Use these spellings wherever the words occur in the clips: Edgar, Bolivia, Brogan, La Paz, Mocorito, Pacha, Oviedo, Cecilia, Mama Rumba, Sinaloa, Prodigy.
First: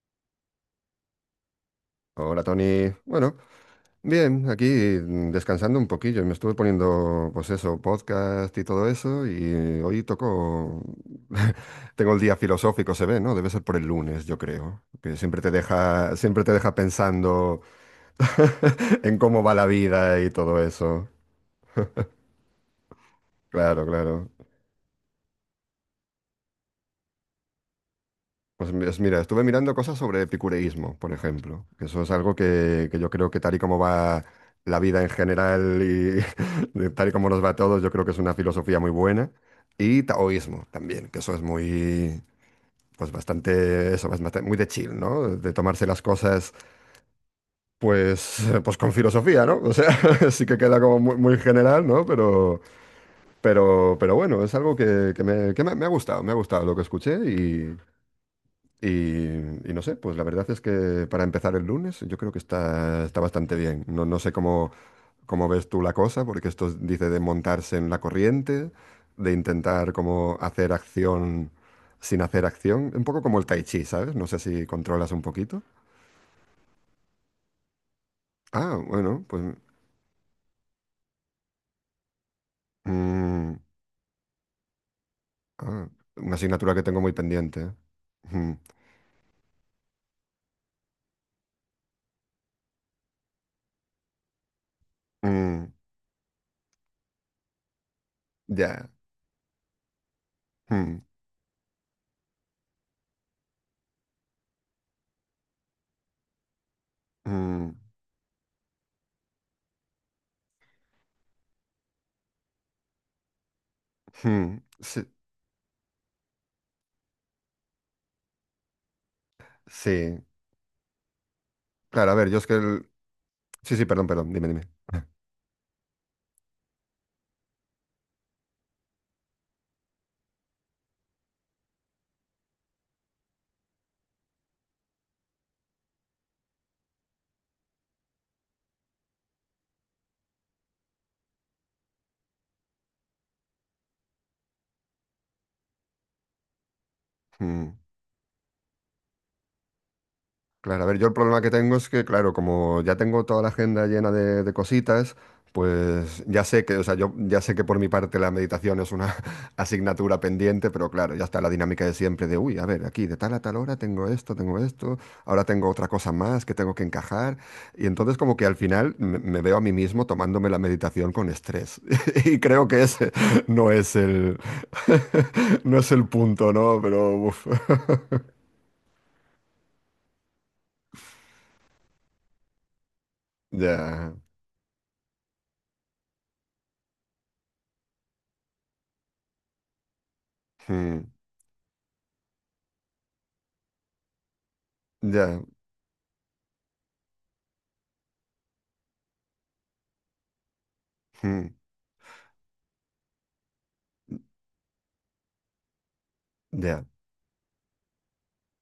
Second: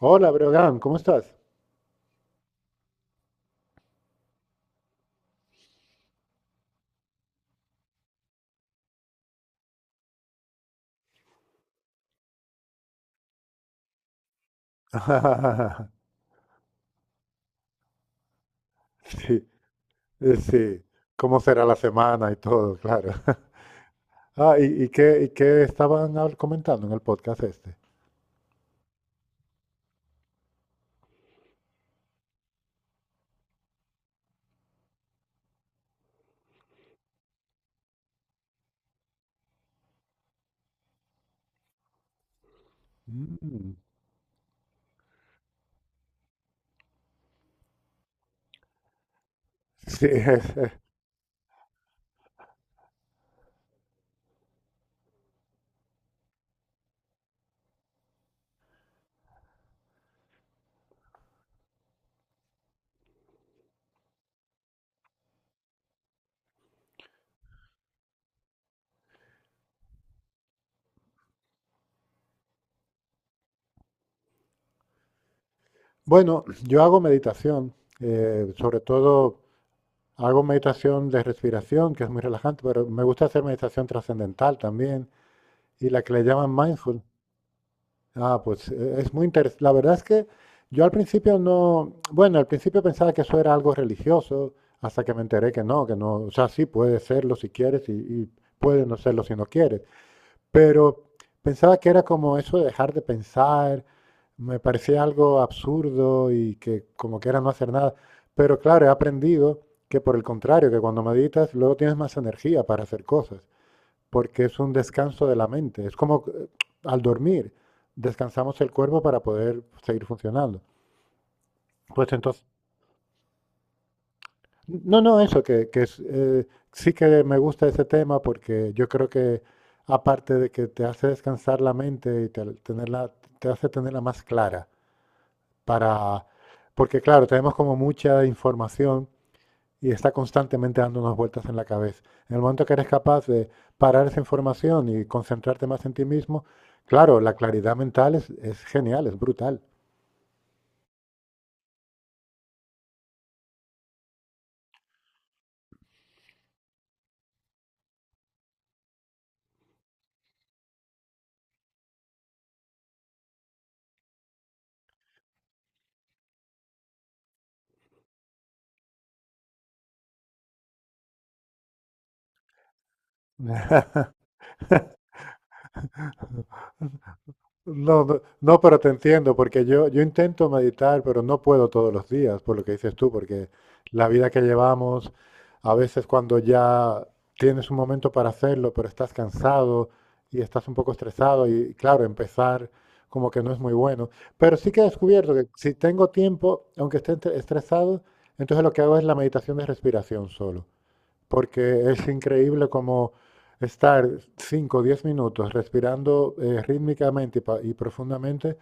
Hola, Brogan, ¿cómo estás? Hola Tony. Bueno, bien, aquí descansando un poquillo. Me estuve poniendo, pues eso, podcast y todo eso. Y hoy toco. Tengo el día filosófico, se ve, ¿no? Debe ser por el lunes, yo creo. Que siempre te deja, siempre te deja pensando en cómo Sí, va la vida y todo sí. eso. ¿Cómo será la semana y todo? Claro. Claro, claro. Ah, ¿y qué estaban comentando en el podcast este? Mira, estuve mirando cosas sobre epicureísmo, por ejemplo, que eso es algo que yo creo que tal y como va la vida en general y de tal y como nos va a todos, yo creo que es una filosofía muy buena. Y taoísmo también, que eso es muy, pues Mm, bastante, eso, es muy de chill, ¿no? De tomarse las cosas, pues, pues con filosofía, ¿no? O sea, sí. sí es- que es. queda como muy, muy general, ¿no? Pero bueno, es algo que me ha gustado, me ha gustado lo que escuché y, y no sé, pues la verdad es que para empezar el lunes yo creo que está bastante bien. No, no sé cómo, cómo ves tú la cosa, porque dice de montarse en la corriente, de intentar como hacer acción sin hacer acción, un poco como el tai chi, ¿sabes? No sé si controlas un poquito. Bueno, yo hago meditación, Ah, sobre bueno, todo pues hago meditación de respiración, que es muy relajante, pero me gusta hacer mm, meditación trascendental también, y ah, la que le una llaman asignatura que mindful. tengo muy pendiente. ¿Eh? Ah, Ujú, pues es muy interesante. La verdad es que yo al principio no, bueno, al principio pensaba que eso era algo religioso, hasta que me enteré mm, que no, o sea, sí puede serlo si quieres y puede ya. no serlo si no quieres. Mm, Pero pensaba que era como eso de dejar de pensar, me parecía algo absurdo y que como que era no hacer mm, nada. Pero claro, he aprendido que por el contrario, que cuando meditas luego tienes más energía para hacer cosas porque es mm, un sí, descanso de la mente. Es como al dormir, descansamos el cuerpo para poder seguir sí. funcionando. Pues Claro, a ver, yo entonces, es que el. Sí, sí, perdón, perdón, dime, dime. no, no, eso, que es, sí que me gusta ese tema porque yo creo que aparte de que te hace descansar la mente y te, tenerla, te hace tenerla más clara para... Porque claro, tenemos como mucha información y está constantemente dando unas vueltas en la cabeza. En el momento que eres capaz de parar esa información y concentrarte más en ti mismo, claro, la Mm. claridad mental es genial, es brutal. Claro, a ver, yo el problema que tengo es que, claro, como ya tengo toda la agenda llena de cositas, pues ya sé que, o sea, yo ya sé que por mi parte la meditación es una asignatura pendiente, pero claro, ya está la dinámica de siempre de, uy, a ver, aquí de tal a tal hora tengo esto, ahora tengo otra cosa más que tengo que encajar, y entonces como que al final me veo a mí mismo tomándome la meditación con estrés, y creo que ese no es el, no es el punto, ¿no? Pero, uf, No, no, no, pero te entiendo, porque yo intento meditar, pero no puedo todos los días, por lo que dices tú, porque la ya. vida que llevamos, a veces cuando ya tienes un momento para hacerlo, pero estás cansado y estás un poco Mm. estresado y claro, empezar como que no es muy bueno. Pero sí que he descubierto Ya. que si tengo tiempo, aunque esté estresado, entonces lo que hago es la meditación de respiración solo. Mm, Porque es increíble como estar 5 o 10 minutos respirando ya, rítmicamente y profundamente,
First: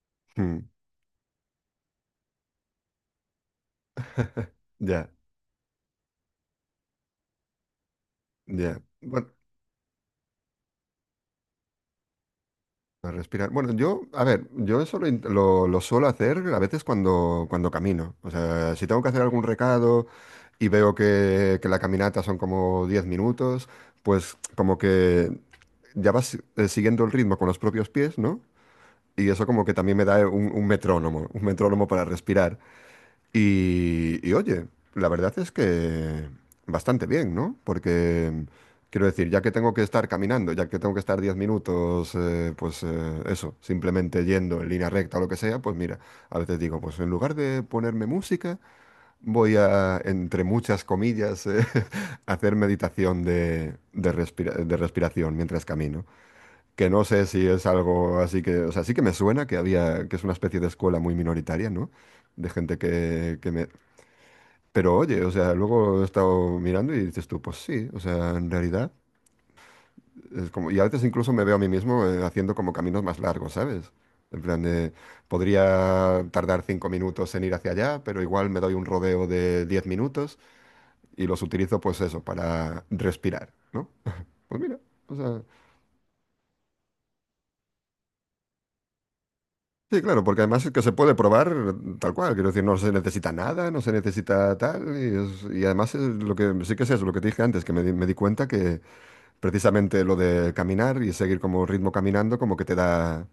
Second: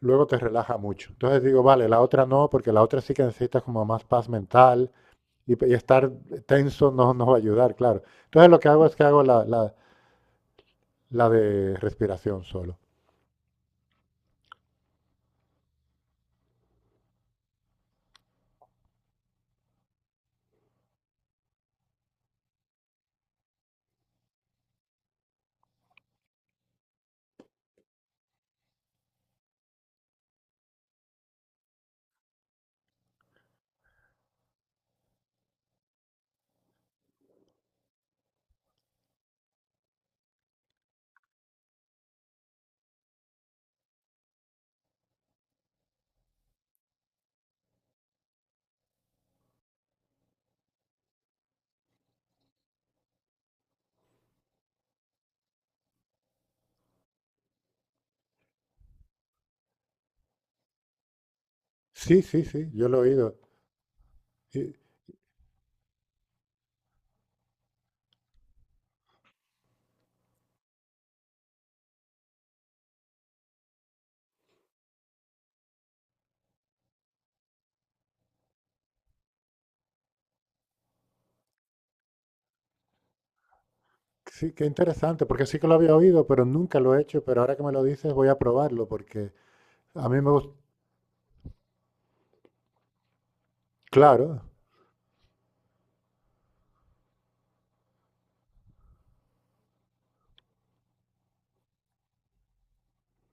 luego te mm, relaja mucho. Entonces digo, vale, la otra no, porque la otra sí que necesitas como más paz mental ya, y estar tenso no nos va a ayudar, claro. Entonces lo que ya. hago es que hago Bueno, la de respiración solo. a respirar. Bueno, yo, a ver, yo eso lo suelo hacer a veces cuando camino. O sea, si tengo que hacer algún recado y veo que la caminata son como 10 minutos, pues como que ya vas siguiendo el ritmo con los propios pies, ¿no? Y eso como que también me da un metrónomo, un metrónomo para respirar. Y oye, la verdad es que bastante bien, ¿no? Porque quiero decir, ya que tengo que estar caminando, ya que tengo que estar 10 minutos, pues eso, simplemente yendo en línea recta o lo que sea, pues mira, a veces digo, pues en lugar de ponerme música, voy a, entre muchas comillas, hacer meditación de respiración mientras camino. Que no sé si es algo así que, o sea, sí que me suena que había, que es una especie de escuela muy minoritaria, ¿no? Sí, sí, De sí, gente yo lo he oído. Y pero oye, o sea, luego he estado mirando y dices tú, pues sí, o sea, en realidad es como, y a veces incluso me veo a mí mismo haciendo como caminos más largos, ¿sabes? En plan de, podría tardar 5 minutos en ir hacia allá, pero igual me doy un rodeo de 10 minutos y los utilizo pues eso, para respirar, ¿no? sí, Pues qué mira, o interesante, sea, porque sí que lo había oído, pero nunca lo he hecho, pero ahora que me lo dices voy a probarlo, porque sí, a mí claro, me porque gusta, además es que se puede probar tal cual, quiero decir, no se necesita nada, no se claro, necesita tal, y además es lo que, sí que es eso, lo que te dije antes, que me di cuenta que precisamente lo de caminar y seguir como ritmo caminando, como que te da,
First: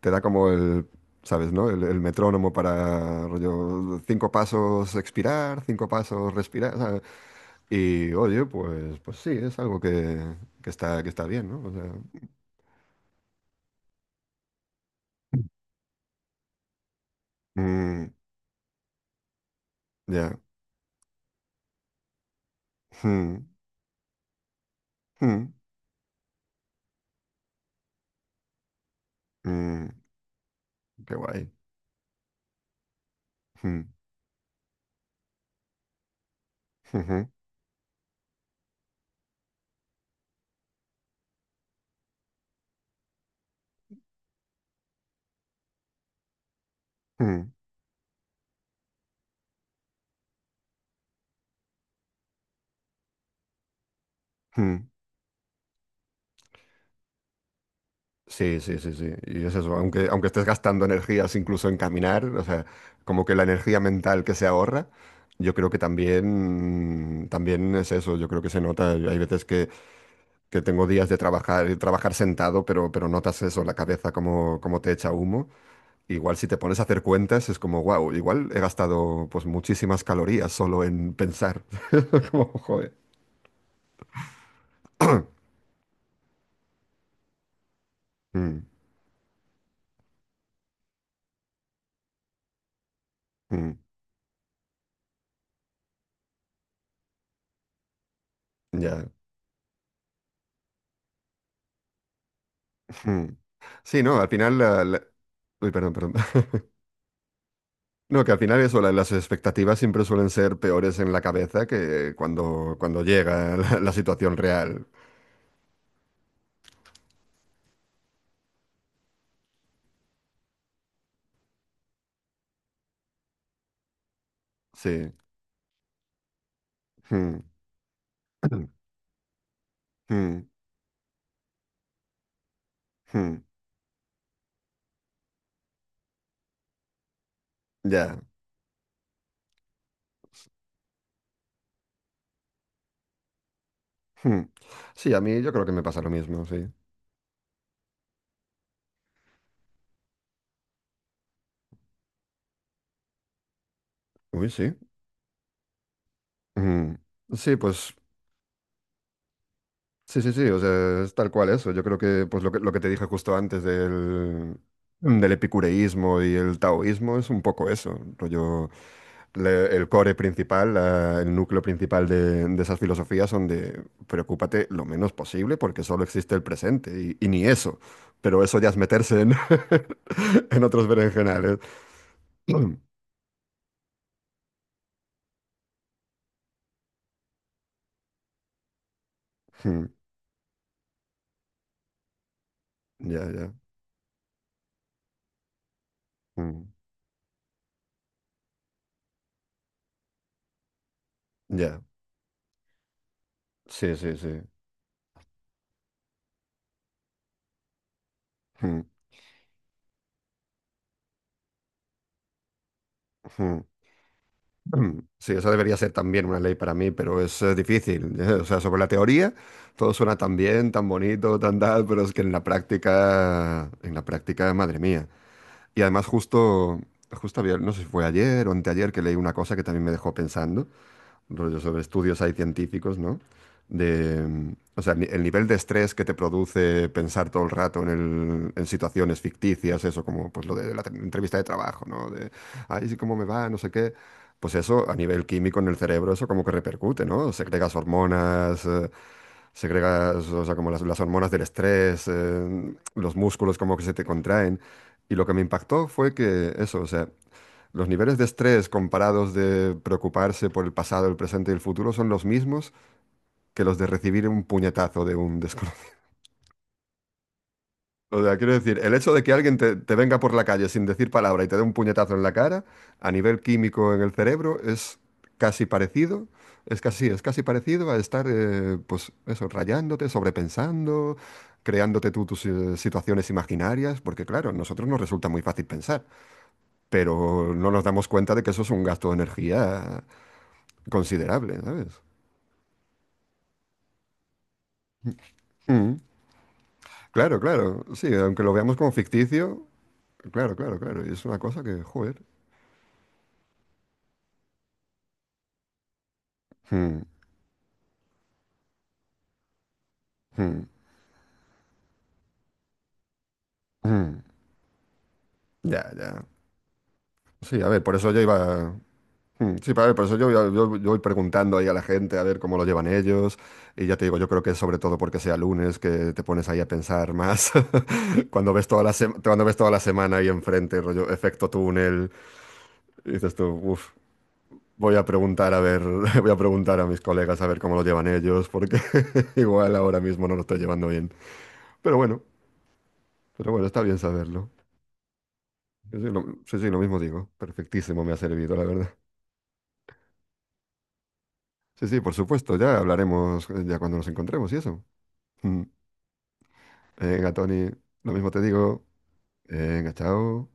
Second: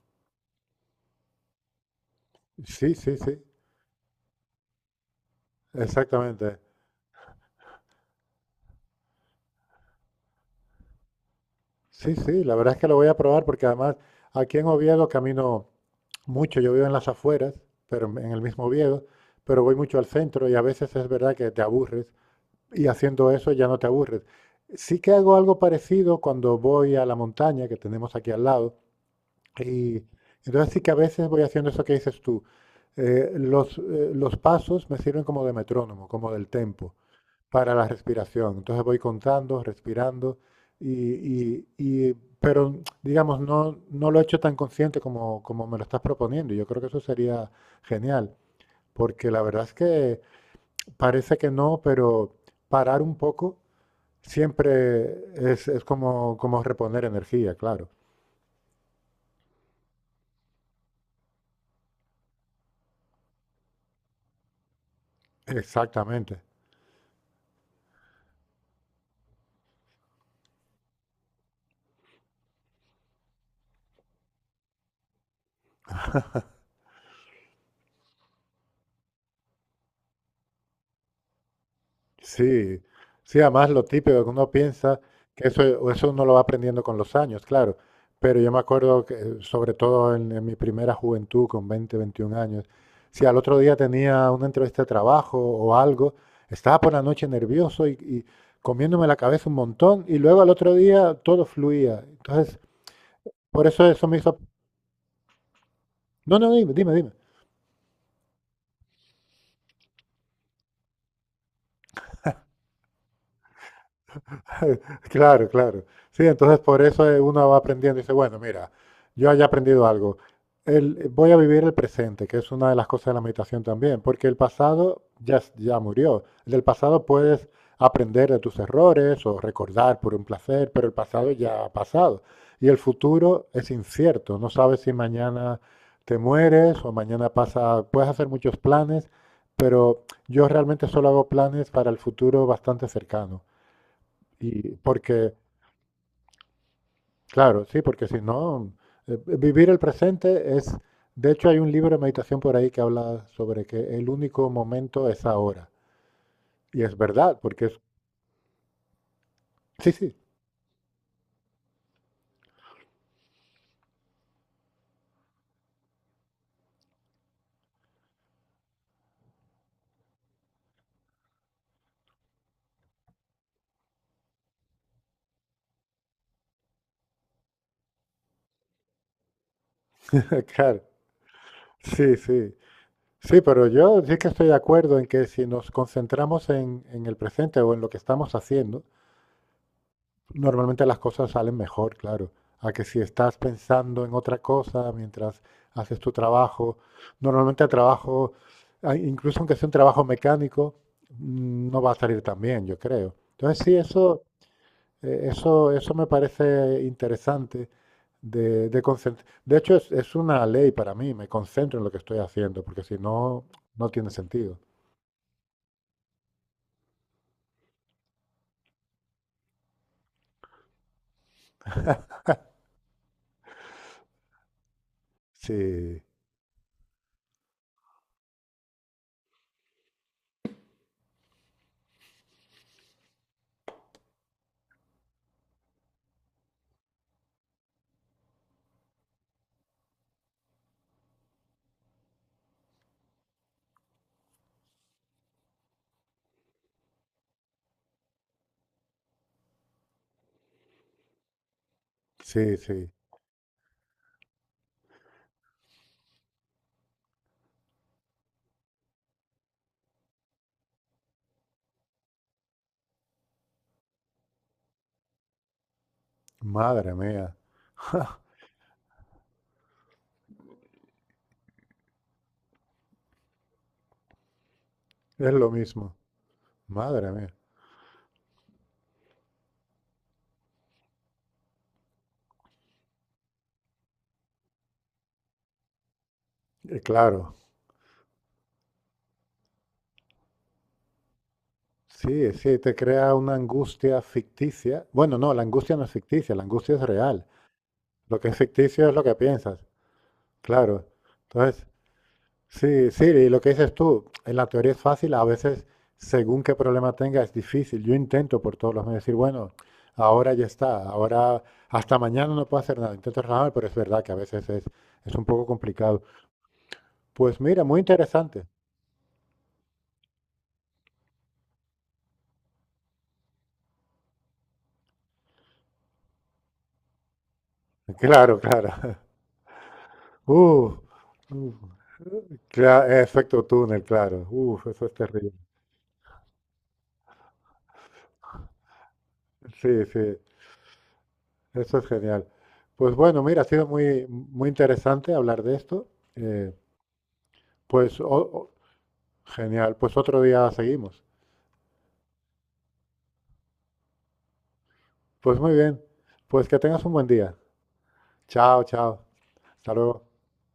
te da como el, ¿sabes, no? El metrónomo sí, sí, para sí. rollo, 5 pasos expirar, 5 pasos Exactamente. respirar. O Y oye, pues sí, es algo que está bien, ¿no? O sea, Sí, sí, la verdad es que lo voy a probar porque además aquí en Oviedo camino mucho. Yo vivo en las afueras, pero mm, en el mismo Oviedo, pero voy mucho al ya. centro y a veces es verdad que te aburres y haciendo Mm, eso ya no te aburres. Sí que hago mm, algo parecido cuando voy a la montaña que tenemos aquí al lado mm, y entonces sí que a qué veces voy guay. haciendo eso que dices tú. Eh, los, Mm, eh, los pasos me sirven como de metrónomo, como del tempo ujú, para la respiración. Entonces voy contando, respirando, y, y- y- pero digamos, no, no lo he hecho tan consciente como me lo estás proponiendo. Y yo creo que eso sería mm, genial, porque la verdad es que parece que no, pero parar un poco mm. siempre es como reponer energía, claro. Sí, sí, sí, sí. Y es eso, aunque estés gastando energías incluso en caminar, o sea, como que la energía mental que se ahorra, yo creo que Exactamente. también, también es eso, yo creo que se nota. Hay veces que tengo días de trabajar, trabajar sentado, pero notas eso, la cabeza como te echa humo. Igual si te pones a hacer cuentas es como, wow, igual he gastado pues muchísimas calorías solo en pensar. Como, Sí, joder. sí, además lo típico que uno piensa que eso, o eso uno lo va aprendiendo con los años, claro. Pero yo me Mm, acuerdo que, sobre todo en mi primera juventud, con 20, 21 años, si al otro mm, día tenía una entrevista de trabajo o algo, estaba por la noche nervioso y comiéndome ya. la cabeza un montón, y luego al otro día todo fluía. Entonces, Mm. por eso Sí, eso me no, al hizo. final. Uy, perdón, perdón. No, no, dime, dime, dime. No, que al final eso, las expectativas siempre suelen ser peores en la cabeza que cuando llega la situación real. Claro, claro. Sí, entonces por eso uno va aprendiendo y dice, bueno, mira, yo haya aprendido algo. Voy a vivir el presente, que es una de las cosas de la meditación también, porque el pasado Sí. ya, ya murió. Del pasado Mm, puedes aprender de tus errores o recordar por un mm, placer, pero el pasado ya ha pasado. Y el mm, futuro es incierto. No sabes si mañana te mueres o mañana pasa. Puedes ya. hacer muchos planes, pero yo realmente solo hago planes para el futuro bastante cercano. Mm. Y Sí, a porque, mí yo creo que me pasa lo mismo, sí. claro, sí, porque si no, vivir el presente es, de hecho hay un libro de meditación por ahí que habla sobre que el único Uy, sí. momento es ahora. Y es Mm. verdad, Sí, porque es, pues sí, sí. sí, sí, sí, o sea, es tal cual eso. Yo creo que pues lo que te dije justo antes del epicureísmo y el taoísmo es un poco eso, rollo, el core principal, el núcleo principal de esas filosofías son de preocúpate lo menos posible porque solo existe el presente y ni eso, pero eso ya es meterse en, en Claro, otros berenjenales. sí, sí. Sí, pero yo sí que estoy de acuerdo en que si nos concentramos en el presente o en lo que estamos haciendo, normalmente las cosas salen mejor, claro, a que si Ya, estás ya. pensando en otra cosa mientras haces tu Mm, trabajo. Normalmente el trabajo, incluso aunque sea un trabajo mecánico, ya, no va a salir tan bien, yo creo. Entonces sí, sí, sí, eso, sí. eh, eso, eso me parece interesante de De hecho, es una ley para mí, me concentro en lo que estoy haciendo, porque si no, Mm, no tiene sentido. mm, sí, esa debería ser también una ley para mí, pero es difícil. ¿Eh? O sea, sobre la teoría, todo suena tan bien, tan bonito, tan tal, pero es que en la práctica, madre mía. Y Sí, además justo, justo había, no sé si fue ayer o anteayer que leí una cosa que también me dejó pensando, rollo sobre estudios hay científicos, ¿no? De, o sea, el nivel de estrés que te produce pensar todo el rato en situaciones ficticias, eso como pues lo de la entrevista de trabajo, ¿no? De, ay, sí, cómo me va, no sé qué. Pues eso, a nivel químico en el cerebro, eso como que repercute, ¿no? Segregas hormonas, segregas, o sea, como las hormonas del estrés, sí, sí. los músculos como que se te contraen. Y lo que me impactó fue que eso, o sea, los niveles de estrés comparados de preocuparse por el pasado, el presente y el futuro son los mismos que los de recibir un puñetazo de un desconocido. Madre mía, O sea, quiero decir, el hecho de que alguien te venga por la calle sin decir palabra y te dé un puñetazo en la cara, a nivel químico en el cerebro, es lo casi mismo. parecido, Madre es mía. casi parecido a estar, pues eso, rayándote, sobrepensando, creándote tú tus situaciones imaginarias, porque claro, a nosotros nos resulta muy fácil pensar, Claro. pero no nos damos cuenta de que eso es un gasto de energía considerable, ¿sabes? Sí, sí, te crea una angustia ficticia. Bueno, no, la angustia no es Mm. ficticia, la angustia es real. Claro, claro, sí, Lo que es aunque lo veamos ficticio como es lo que piensas, ficticio, claro, claro, claro. claro, y es una cosa Entonces, que, joder. sí, sí, y lo que dices tú, en la teoría es fácil, a veces, según qué problema Mm, tenga, es difícil. Yo intento por todos los medios decir, bueno, ahora ya mm, está, ahora hasta mañana no puedo hacer nada. Intento relajarme, pero es verdad que a mm. veces es un poco Ya, complicado. ya. Pues Sí, mira, a muy ver, por eso yo interesante. iba. Mm. Sí, a ver, por eso yo voy preguntando ahí a la gente a ver cómo lo llevan ellos. Y ya te digo, yo creo que es sobre todo porque sea lunes que te pones ahí a pensar más. Claro, Cuando ves claro. toda la sema- cuando ves toda la semana ahí Uh, enfrente, rollo efecto uh. túnel, Cla- eh, y dices efecto tú, túnel, uff, claro. Uf, eso es voy a terrible. preguntar a ver, voy a preguntar a mis colegas a ver cómo lo llevan ellos, porque Sí, igual ahora sí, mismo no lo estoy llevando bien. eso es Pero bueno, genial. Pues bueno, mira, ha pero sido bueno, está bien muy, muy saberlo. interesante hablar de esto. Eh, Sí, sí, lo mismo digo. pues Perfectísimo me ha servido, la verdad. genial, pues otro día seguimos. Sí, sí, por supuesto, ya hablaremos ya cuando nos encontremos y eso. Pues muy Mm. bien, pues que tengas un buen Venga, día. Tony, lo mismo te Chao, digo. chao. Hasta Venga, luego. chao.